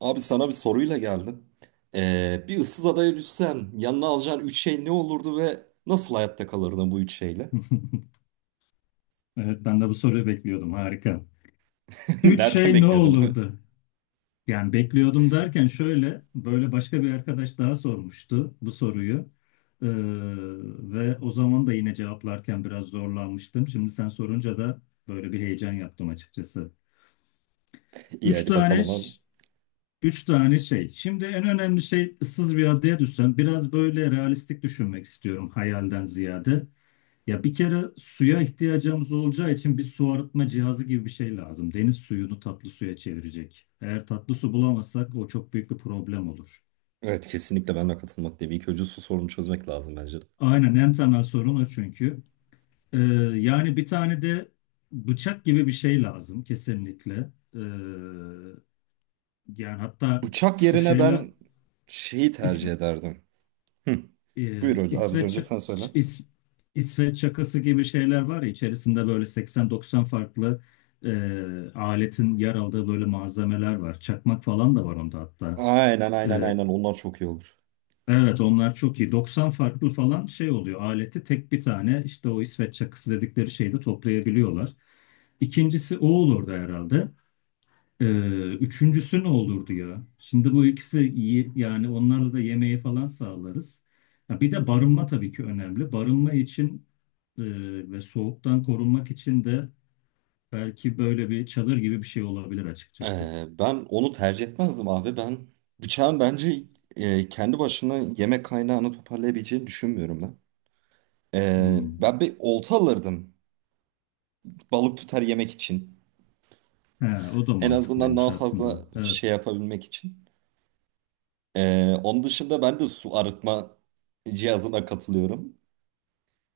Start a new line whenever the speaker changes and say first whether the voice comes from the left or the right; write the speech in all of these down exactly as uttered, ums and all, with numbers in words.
right: Abi sana bir soruyla geldim. Ee, bir ıssız adaya düşsen yanına alacağın üç şey ne olurdu ve nasıl hayatta kalırdın bu üç şeyle?
left: Evet, ben de bu soruyu bekliyordum. Harika. Üç
right: Nereden
left: şey ne
right: bekliyordun lan?
left: olurdu? Yani bekliyordum derken şöyle, böyle başka bir arkadaş daha sormuştu bu soruyu. Ee, ve o zaman da yine cevaplarken biraz zorlanmıştım. Şimdi sen sorunca da böyle bir heyecan yaptım açıkçası.
right: İyi
left: Üç
right: hadi
left: tane
right: bakalım abi.
left: Üç tane şey. Şimdi en önemli şey, ıssız bir adaya düşsen biraz böyle realistik düşünmek istiyorum hayalden ziyade. Ya bir kere suya ihtiyacımız olacağı için bir su arıtma cihazı gibi bir şey lazım. Deniz suyunu tatlı suya çevirecek. Eğer tatlı su bulamazsak o çok büyük bir problem olur.
right: Evet kesinlikle ben de katılmak değil. İlk önce su sorunu çözmek lazım bence de.
left: Aynen, en temel sorun o çünkü. Ee, yani bir tane de bıçak gibi bir şey lazım kesinlikle. Ee, yani hatta
right: Bıçak
left: şu
right: yerine
left: şeyler...
right: ben şeyi tercih ederdim. Hı.
left: e,
right: Buyur hocam. Abi
left: İsveç
right: önce sen söyle.
left: İs- İsveç çakısı gibi şeyler var ya, içerisinde böyle seksen doksan farklı e, aletin yer aldığı böyle malzemeler var. Çakmak falan da var onda hatta.
right: Aynen aynen
left: E,
right: aynen onlar çok iyi olur.
left: evet onlar çok iyi. doksan farklı falan şey oluyor. Aleti tek bir tane işte o İsveç çakısı dedikleri şeyde toplayabiliyorlar. İkincisi o olurdu herhalde. Ee, üçüncüsü ne olurdu ya? Şimdi bu ikisi iyi yani, onlarla da yemeği falan sağlarız. Ya bir de barınma tabii ki önemli. Barınma için e, ve soğuktan korunmak için de belki böyle bir çadır gibi bir şey olabilir açıkçası.
right: Ee, ben onu tercih etmezdim abi. Ben bıçağın bence e, kendi başına yemek kaynağını toparlayabileceğini düşünmüyorum ben. Ee,
left: Hmm.
right: ben bir olta alırdım. Balık tutar yemek için.
left: He, o da
right: En azından
left: mantıklıymış
right: daha
left: aslında.
right: fazla
left: Evet,
right: şey yapabilmek için. Ee, onun dışında ben de su arıtma cihazına katılıyorum.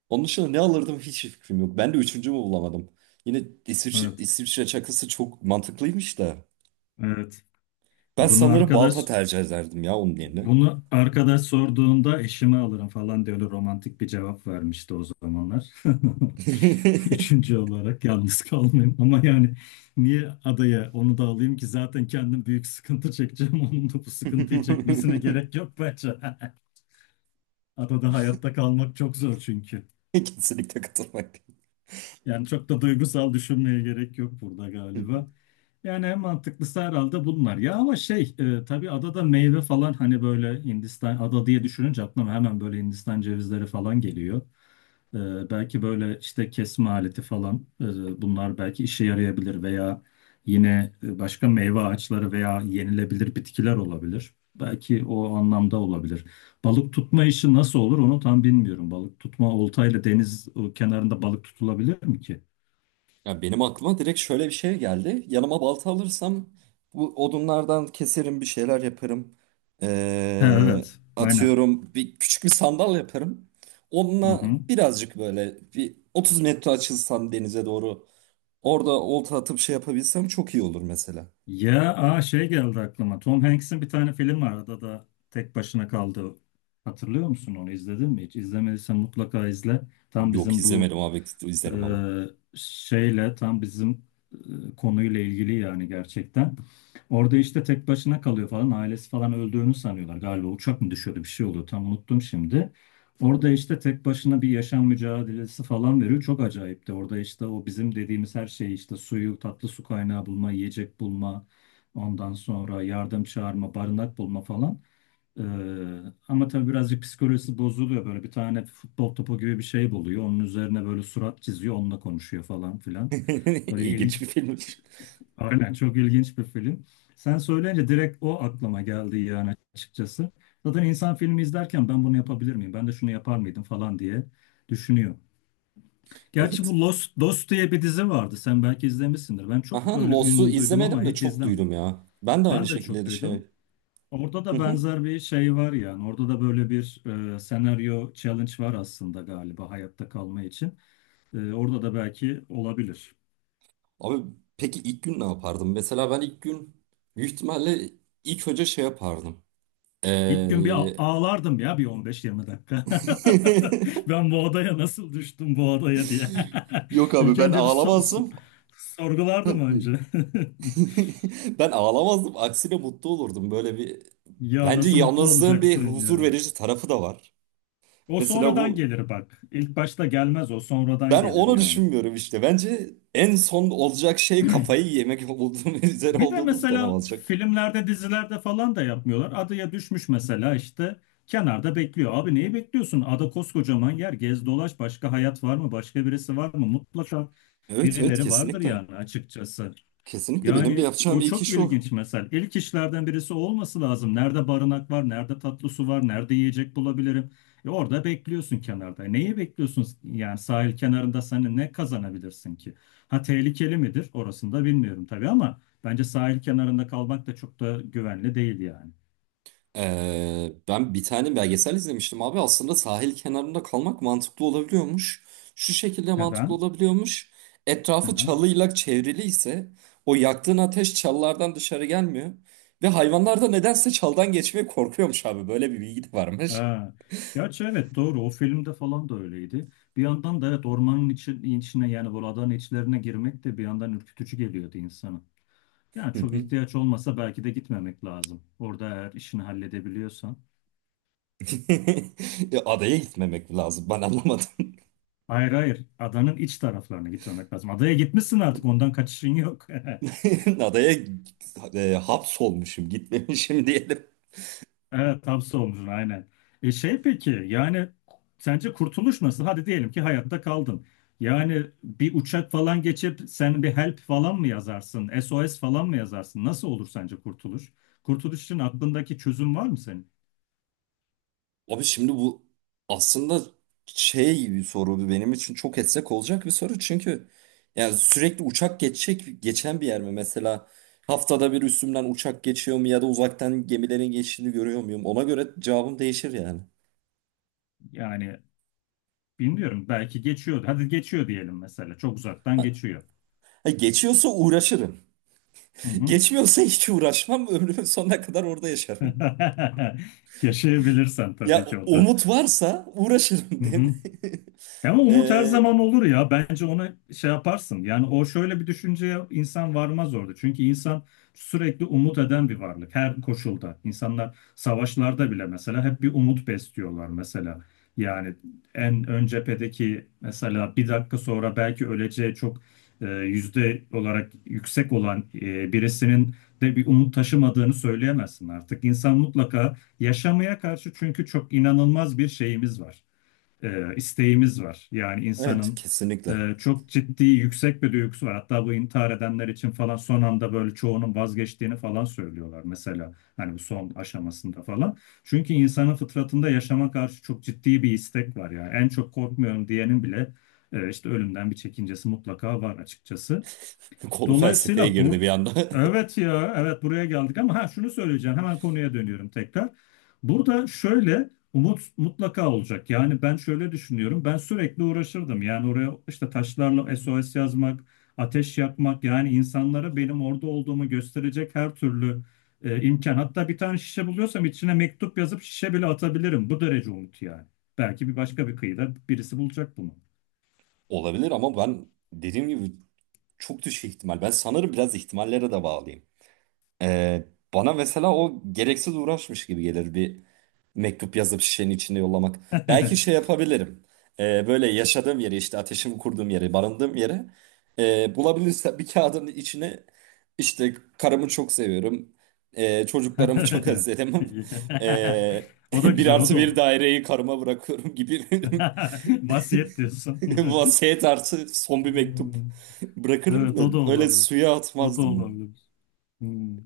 right: Onun dışında ne alırdım hiç fikrim yok. Ben de üçüncümü bulamadım. Yine İsviçre,
left: evet,
right: İsviçre çakısı çok mantıklıymış da.
left: evet.
right: Ben
left: Bunu
right: sanırım balta
left: arkadaş
right: tercih ederdim ya onun yerine.
left: bunu arkadaş sorduğunda, eşime alırım falan diye öyle romantik bir cevap vermişti o zamanlar. Üçüncü olarak yalnız kalmayayım. Ama yani niye adaya onu da alayım ki, zaten kendim büyük sıkıntı çekeceğim. Onun da bu sıkıntıyı çekmesine gerek yok bence. Adada hayatta kalmak çok zor çünkü.
right: Kesinlikle katılmak.
left: Yani çok da duygusal düşünmeye gerek yok burada galiba. Yani en mantıklısı herhalde bunlar. Ya ama şey e, tabii adada meyve falan, hani böyle Hindistan ada diye düşününce aklıma hemen böyle Hindistan cevizleri falan geliyor. Ee, belki böyle işte kesme aleti falan, e, bunlar belki işe yarayabilir veya yine e, başka meyve ağaçları veya yenilebilir bitkiler olabilir. Belki o anlamda olabilir. Balık tutma işi nasıl olur onu tam bilmiyorum. Balık tutma oltayla deniz e, kenarında balık tutulabilir mi ki?
right: Ya benim aklıma direkt şöyle bir şey geldi. Yanıma balta alırsam bu odunlardan keserim bir şeyler yaparım.
left: Ha,
right: Ee,
left: evet aynen.
right: Atıyorum bir küçük bir sandal yaparım.
left: Hı
right: Onunla
left: hı.
right: birazcık böyle bir otuz metre açılsam denize doğru orada olta atıp şey yapabilsem çok iyi olur mesela.
left: Ya aa, şey geldi aklıma. Tom Hanks'in bir tane film var. Adada tek başına kaldı. Hatırlıyor musun onu? İzledin mi hiç? İzlemediysen mutlaka izle. Tam
right: Yok
left: bizim bu
right: izlemedim abi
left: Ee,
right: izlerim ama.
left: şeyle tam bizim e, konuyla ilgili yani, gerçekten. Orada işte tek başına kalıyor falan, ailesi falan öldüğünü sanıyorlar. Galiba uçak mı düşüyordu, bir şey oluyor, tam unuttum şimdi. Orada işte tek başına bir yaşam mücadelesi falan veriyor. Çok acayipti. Orada işte o bizim dediğimiz her şey işte, suyu, tatlı su kaynağı bulma, yiyecek bulma, ondan sonra yardım çağırma, barınak bulma falan. Ee, ama tabii birazcık psikolojisi bozuluyor. Böyle bir tane futbol topu gibi bir şey buluyor. Onun üzerine böyle surat çiziyor. Onunla konuşuyor falan filan. Böyle ilgi...
right: İlginç bir filmmiş.
left: Aynen, çok ilginç bir film. Sen söyleyince direkt o aklıma geldi yani, açıkçası. Zaten insan filmi izlerken, ben bunu yapabilir miyim, ben de şunu yapar mıydım falan diye düşünüyor. Gerçi
right: Evet.
left: bu Lost, Lost diye bir dizi vardı. Sen belki izlemişsindir. Ben çok
right: Aha
left: böyle
right: Lost'u
left: ün duydum ama
right: izlemedim de
left: hiç
right: çok
left: izlemedim.
right: duydum ya. Ben de aynı
left: Ben de çok
right: şekilde de
left: duydum.
right: şey.
left: Orada da benzer bir şey var yani. Orada da böyle bir e, senaryo challenge var aslında galiba, hayatta kalma için. E, orada da belki olabilir.
right: Abi peki ilk gün ne yapardım? Mesela ben ilk gün büyük ihtimalle ilk önce şey yapardım.
left: İlk gün bir a-
right: Ee...
left: ağlardım ya, bir on beş yirmi dakika. Ben bu odaya nasıl düştüm, bu odaya diye.
right: Yok abi
left: İlk
right: ben
left: önce bir so- so-
right: ağlamazdım.
left: sorgulardım
right: Buyur.
left: önce.
right: Ben ağlamazdım. Aksine mutlu olurdum. Böyle bir
left: Ya
right: bence
left: nasıl mutlu
right: yalnızlığın bir
left: olacaksın
right: huzur
left: ya.
right: verici tarafı da var.
left: O
right: Mesela
left: sonradan
right: bu
left: gelir bak. İlk başta gelmez, o sonradan
right: ben
left: gelir
right: onu
left: yani.
right: düşünmüyorum işte. Bence en son olacak şey kafayı yemek olduğum üzere
left: Bir de
right: olduğumuz dönem
left: mesela
right: olacak.
left: filmlerde, dizilerde falan da yapmıyorlar. Adaya düşmüş mesela, işte kenarda bekliyor. Abi neyi bekliyorsun? Ada koskocaman yer. Gez dolaş. Başka hayat var mı? Başka birisi var mı? Mutlaka
right: Evet evet
left: birileri vardır
right: kesinlikle.
left: yani, açıkçası.
right: Kesinlikle benim de
left: Yani
right: yapacağım
left: o
right: ilk
left: çok
right: iş o.
left: ilginç mesela. İlk işlerden birisi olması lazım. Nerede barınak var, nerede tatlı su var, nerede yiyecek bulabilirim. E orada bekliyorsun kenarda. E Neyi bekliyorsun? Yani sahil kenarında sen ne kazanabilirsin ki? Ha, tehlikeli midir? Orasını da bilmiyorum tabii, ama bence sahil kenarında kalmak da çok da güvenli değil yani.
right: Ee, ben bir tane belgesel izlemiştim abi. Aslında sahil kenarında kalmak mantıklı olabiliyormuş. Şu şekilde mantıklı
left: Neden?
right: olabiliyormuş.
left: Hı
right: Etrafı
left: hı.
right: çalıyla çevrili ise o yaktığın ateş çalılardan dışarı gelmiyor. Ve hayvanlar da nedense çaldan geçmeye korkuyormuş abi. Böyle bir bilgi de varmış.
left: Ha. Gerçi evet, doğru, o filmde falan da öyleydi. Bir yandan da evet, ormanın içi, içine yani bu adanın içlerine girmek de bir yandan ürkütücü geliyordu insana. Yani
right: Hı
left: çok
right: hı.
left: ihtiyaç olmasa belki de gitmemek lazım. Orada eğer işini halledebiliyorsan.
right: E, adaya gitmemek lazım. Ben anlamadım.
left: Hayır, hayır. Adanın iç taraflarına gitmemek lazım. Adaya gitmişsin, artık ondan kaçışın yok.
right: Adaya e, hapsolmuşum, gitmemişim diyelim.
left: Evet, hapse olmuşsun aynen. E şey peki yani sence kurtuluş nasıl? Hadi diyelim ki hayatta kaldın. Yani bir uçak falan geçip sen bir help falan mı yazarsın? S O S falan mı yazarsın? Nasıl olur sence kurtuluş? Kurtuluş için aklındaki çözüm var mı senin?
right: Abi şimdi bu aslında şey bir soru benim için çok etsek olacak bir soru çünkü yani sürekli uçak geçecek geçen bir yer mi mesela haftada bir üstümden uçak geçiyor mu ya da uzaktan gemilerin geçtiğini görüyor muyum ona göre cevabım değişir yani.
left: Yani bilmiyorum, belki geçiyor. Hadi geçiyor diyelim mesela. Çok uzaktan
right: Ha,
left: geçiyor.
right: ha, Geçiyorsa uğraşırım.
left: Hı hı.
right: Geçmiyorsa hiç uğraşmam ömrümün sonuna kadar orada yaşarım.
left: Yaşayabilirsen
right: Ya
left: tabii ki o
right: o-
left: da.
right: umut varsa uğraşırım,
left: Hı
right: değil mi?
left: hı. Ya ama umut her
right: Ee,
left: zaman olur ya. Bence ona şey yaparsın. Yani o şöyle bir düşünceye insan varmaz orada. Çünkü insan sürekli umut eden bir varlık. Her koşulda. İnsanlar savaşlarda bile mesela hep bir umut besliyorlar mesela. Yani en ön cephedeki, mesela bir dakika sonra belki öleceği çok e, yüzde olarak yüksek olan e, birisinin de bir umut taşımadığını söyleyemezsin artık. İnsan mutlaka yaşamaya karşı, çünkü çok inanılmaz bir şeyimiz var, e, isteğimiz var. Yani
right: evet
left: insanın
right: kesinlikle.
left: e, çok ciddi yüksek bir duygusu var. Hatta bu intihar edenler için falan son anda böyle çoğunun vazgeçtiğini falan söylüyorlar mesela. Hani bu son aşamasında falan. Çünkü insanın fıtratında yaşama karşı çok ciddi bir istek var yani. En çok korkmuyorum diyenin bile e, işte ölümden bir çekincesi mutlaka var açıkçası.
right: Konu felsefeye
left: Dolayısıyla
right: girdi
left: bu,
right: bir anda.
left: evet ya evet, buraya geldik ama ha, şunu söyleyeceğim, hemen konuya dönüyorum tekrar. Burada şöyle, umut mutlaka olacak. Yani ben şöyle düşünüyorum. Ben sürekli uğraşırdım. Yani oraya işte taşlarla S O S yazmak, ateş yakmak, yani insanlara benim orada olduğumu gösterecek her türlü e, imkan. Hatta bir tane şişe buluyorsam içine mektup yazıp şişe bile atabilirim. Bu derece umut yani. Belki bir başka bir kıyıda birisi bulacak bunu.
right: Olabilir ama ben dediğim gibi çok düşük ihtimal. Ben sanırım biraz ihtimallere de bağlıyım. Ee, Bana mesela o gereksiz uğraşmış gibi gelir bir mektup yazıp şişenin içinde yollamak. Belki şey yapabilirim. Ee, böyle yaşadığım yeri işte ateşimi kurduğum yeri, barındığım yeri e, bulabilirsem bir kağıdın içine işte karımı çok seviyorum. E, çocuklarımı çok özledim. E,
left: O da
right: bir
left: güzel, o
right: artı
left: da
right: bir
left: olur.
right: daireyi karıma bırakıyorum gibi.
left: Vasiyet diyorsun.
right: Vasiyet artı son bir mektup
left: Hmm.
right: bırakırım
left: Evet, o da
right: da öyle
left: olabilir.
right: suya
left: O da
right: atmazdım.
left: olabilir. Hmm.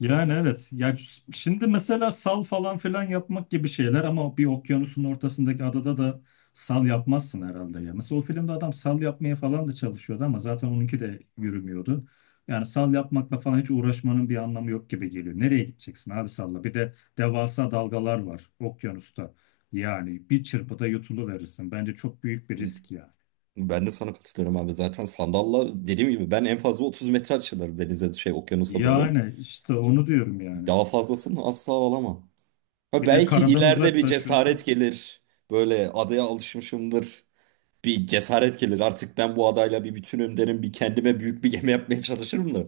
left: Yani evet. Yani ş- şimdi mesela sal falan filan yapmak gibi şeyler, ama bir okyanusun ortasındaki adada da sal yapmazsın herhalde ya. Mesela o filmde adam sal yapmaya falan da çalışıyordu ama zaten onunki de yürümüyordu. Yani sal yapmakla falan hiç uğraşmanın bir anlamı yok gibi geliyor. Nereye gideceksin abi salla? Bir de devasa dalgalar var okyanusta. Yani bir çırpıda yutuluverirsin. Bence çok büyük bir risk ya.
right: Ben de sana katılıyorum abi. Zaten sandalla dediğim gibi ben en fazla otuz metre açılırım denize şey okyanusa doğru.
left: Yani işte onu diyorum yani.
right: Daha fazlasını asla alamam. Ha,
left: Bir de
right: belki
left: karadan
right: ileride bir cesaret
left: uzaklaşıyorsun.
right: gelir. Böyle adaya alışmışımdır. Bir cesaret gelir. Artık ben bu adayla bir bütünüm derim. Bir kendime büyük bir gemi yapmaya çalışırım da.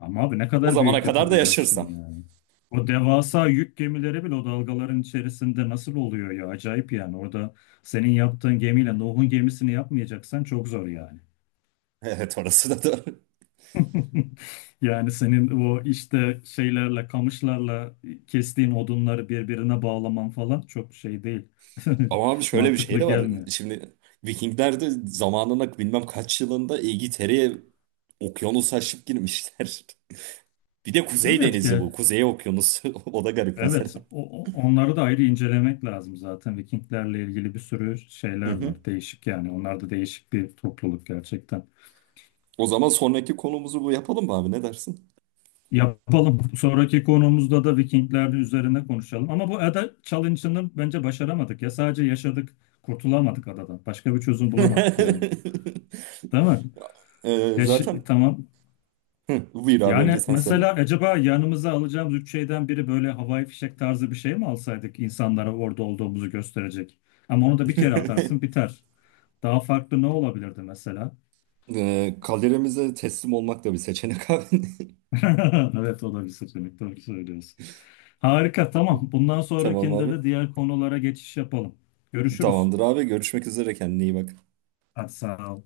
left: Ama abi ne
right: O
left: kadar
right: zamana
left: büyük
right: kadar da
left: yapabilirsin
right: yaşarsam.
left: ya. O devasa yük gemileri bile o dalgaların içerisinde nasıl oluyor ya? Acayip yani. Orada senin yaptığın gemiyle Nuh'un gemisini yapmayacaksan çok zor yani.
right: Evet orası da doğru.
left: Yani senin o işte şeylerle, kamışlarla kestiğin odunları birbirine bağlaman falan çok şey değil.
right: Ama abi şöyle bir şey
left: Mantıklı
right: de var.
left: gelmiyor.
right: Şimdi Vikingler de zamanında bilmem kaç yılında İngiltere'ye okyanus aşıp girmişler. Bir de Kuzey
left: Evet
right: Denizi
left: ki
right: bu. Kuzey Okyanusu. O da garip mesela.
left: Evet, o, o- onları da ayrı incelemek lazım zaten. Vikinglerle ilgili bir sürü
right: Hı
left: şeyler
right: hı.
left: var. Değişik yani. Onlar da değişik bir topluluk gerçekten.
right: O zaman sonraki konumuzu bu yapalım mı abi? Ne dersin?
left: Yapalım. Sonraki konumuzda da Vikingler üzerine konuşalım. Ama bu ada challenge'ını bence başaramadık ya. Sadece yaşadık, kurtulamadık adadan. Başka bir çözüm bulamadık yani. Değil mi?
right: Ee,
left: Yaş
right: zaten
left: tamam.
right: hı, Buyur abi önce
left: Yani
right: sen söyle.
left: mesela acaba yanımıza alacağımız üç şeyden biri böyle havai fişek tarzı bir şey mi alsaydık, insanlara orada olduğumuzu gösterecek? Ama onu da bir kere atarsın biter. Daha farklı ne olabilirdi mesela?
right: Ee, kaderimize teslim olmak da bir seçenek abi.
left: Evet, o da bir seçenek. Doğru söylüyorsun. Harika, tamam. Bundan
right: Tamam
left: sonrakinde
right: abi.
left: de diğer konulara geçiş yapalım. Görüşürüz.
right: Tamamdır abi. Görüşmek üzere. Kendine iyi bak.
left: Hadi sağ ol.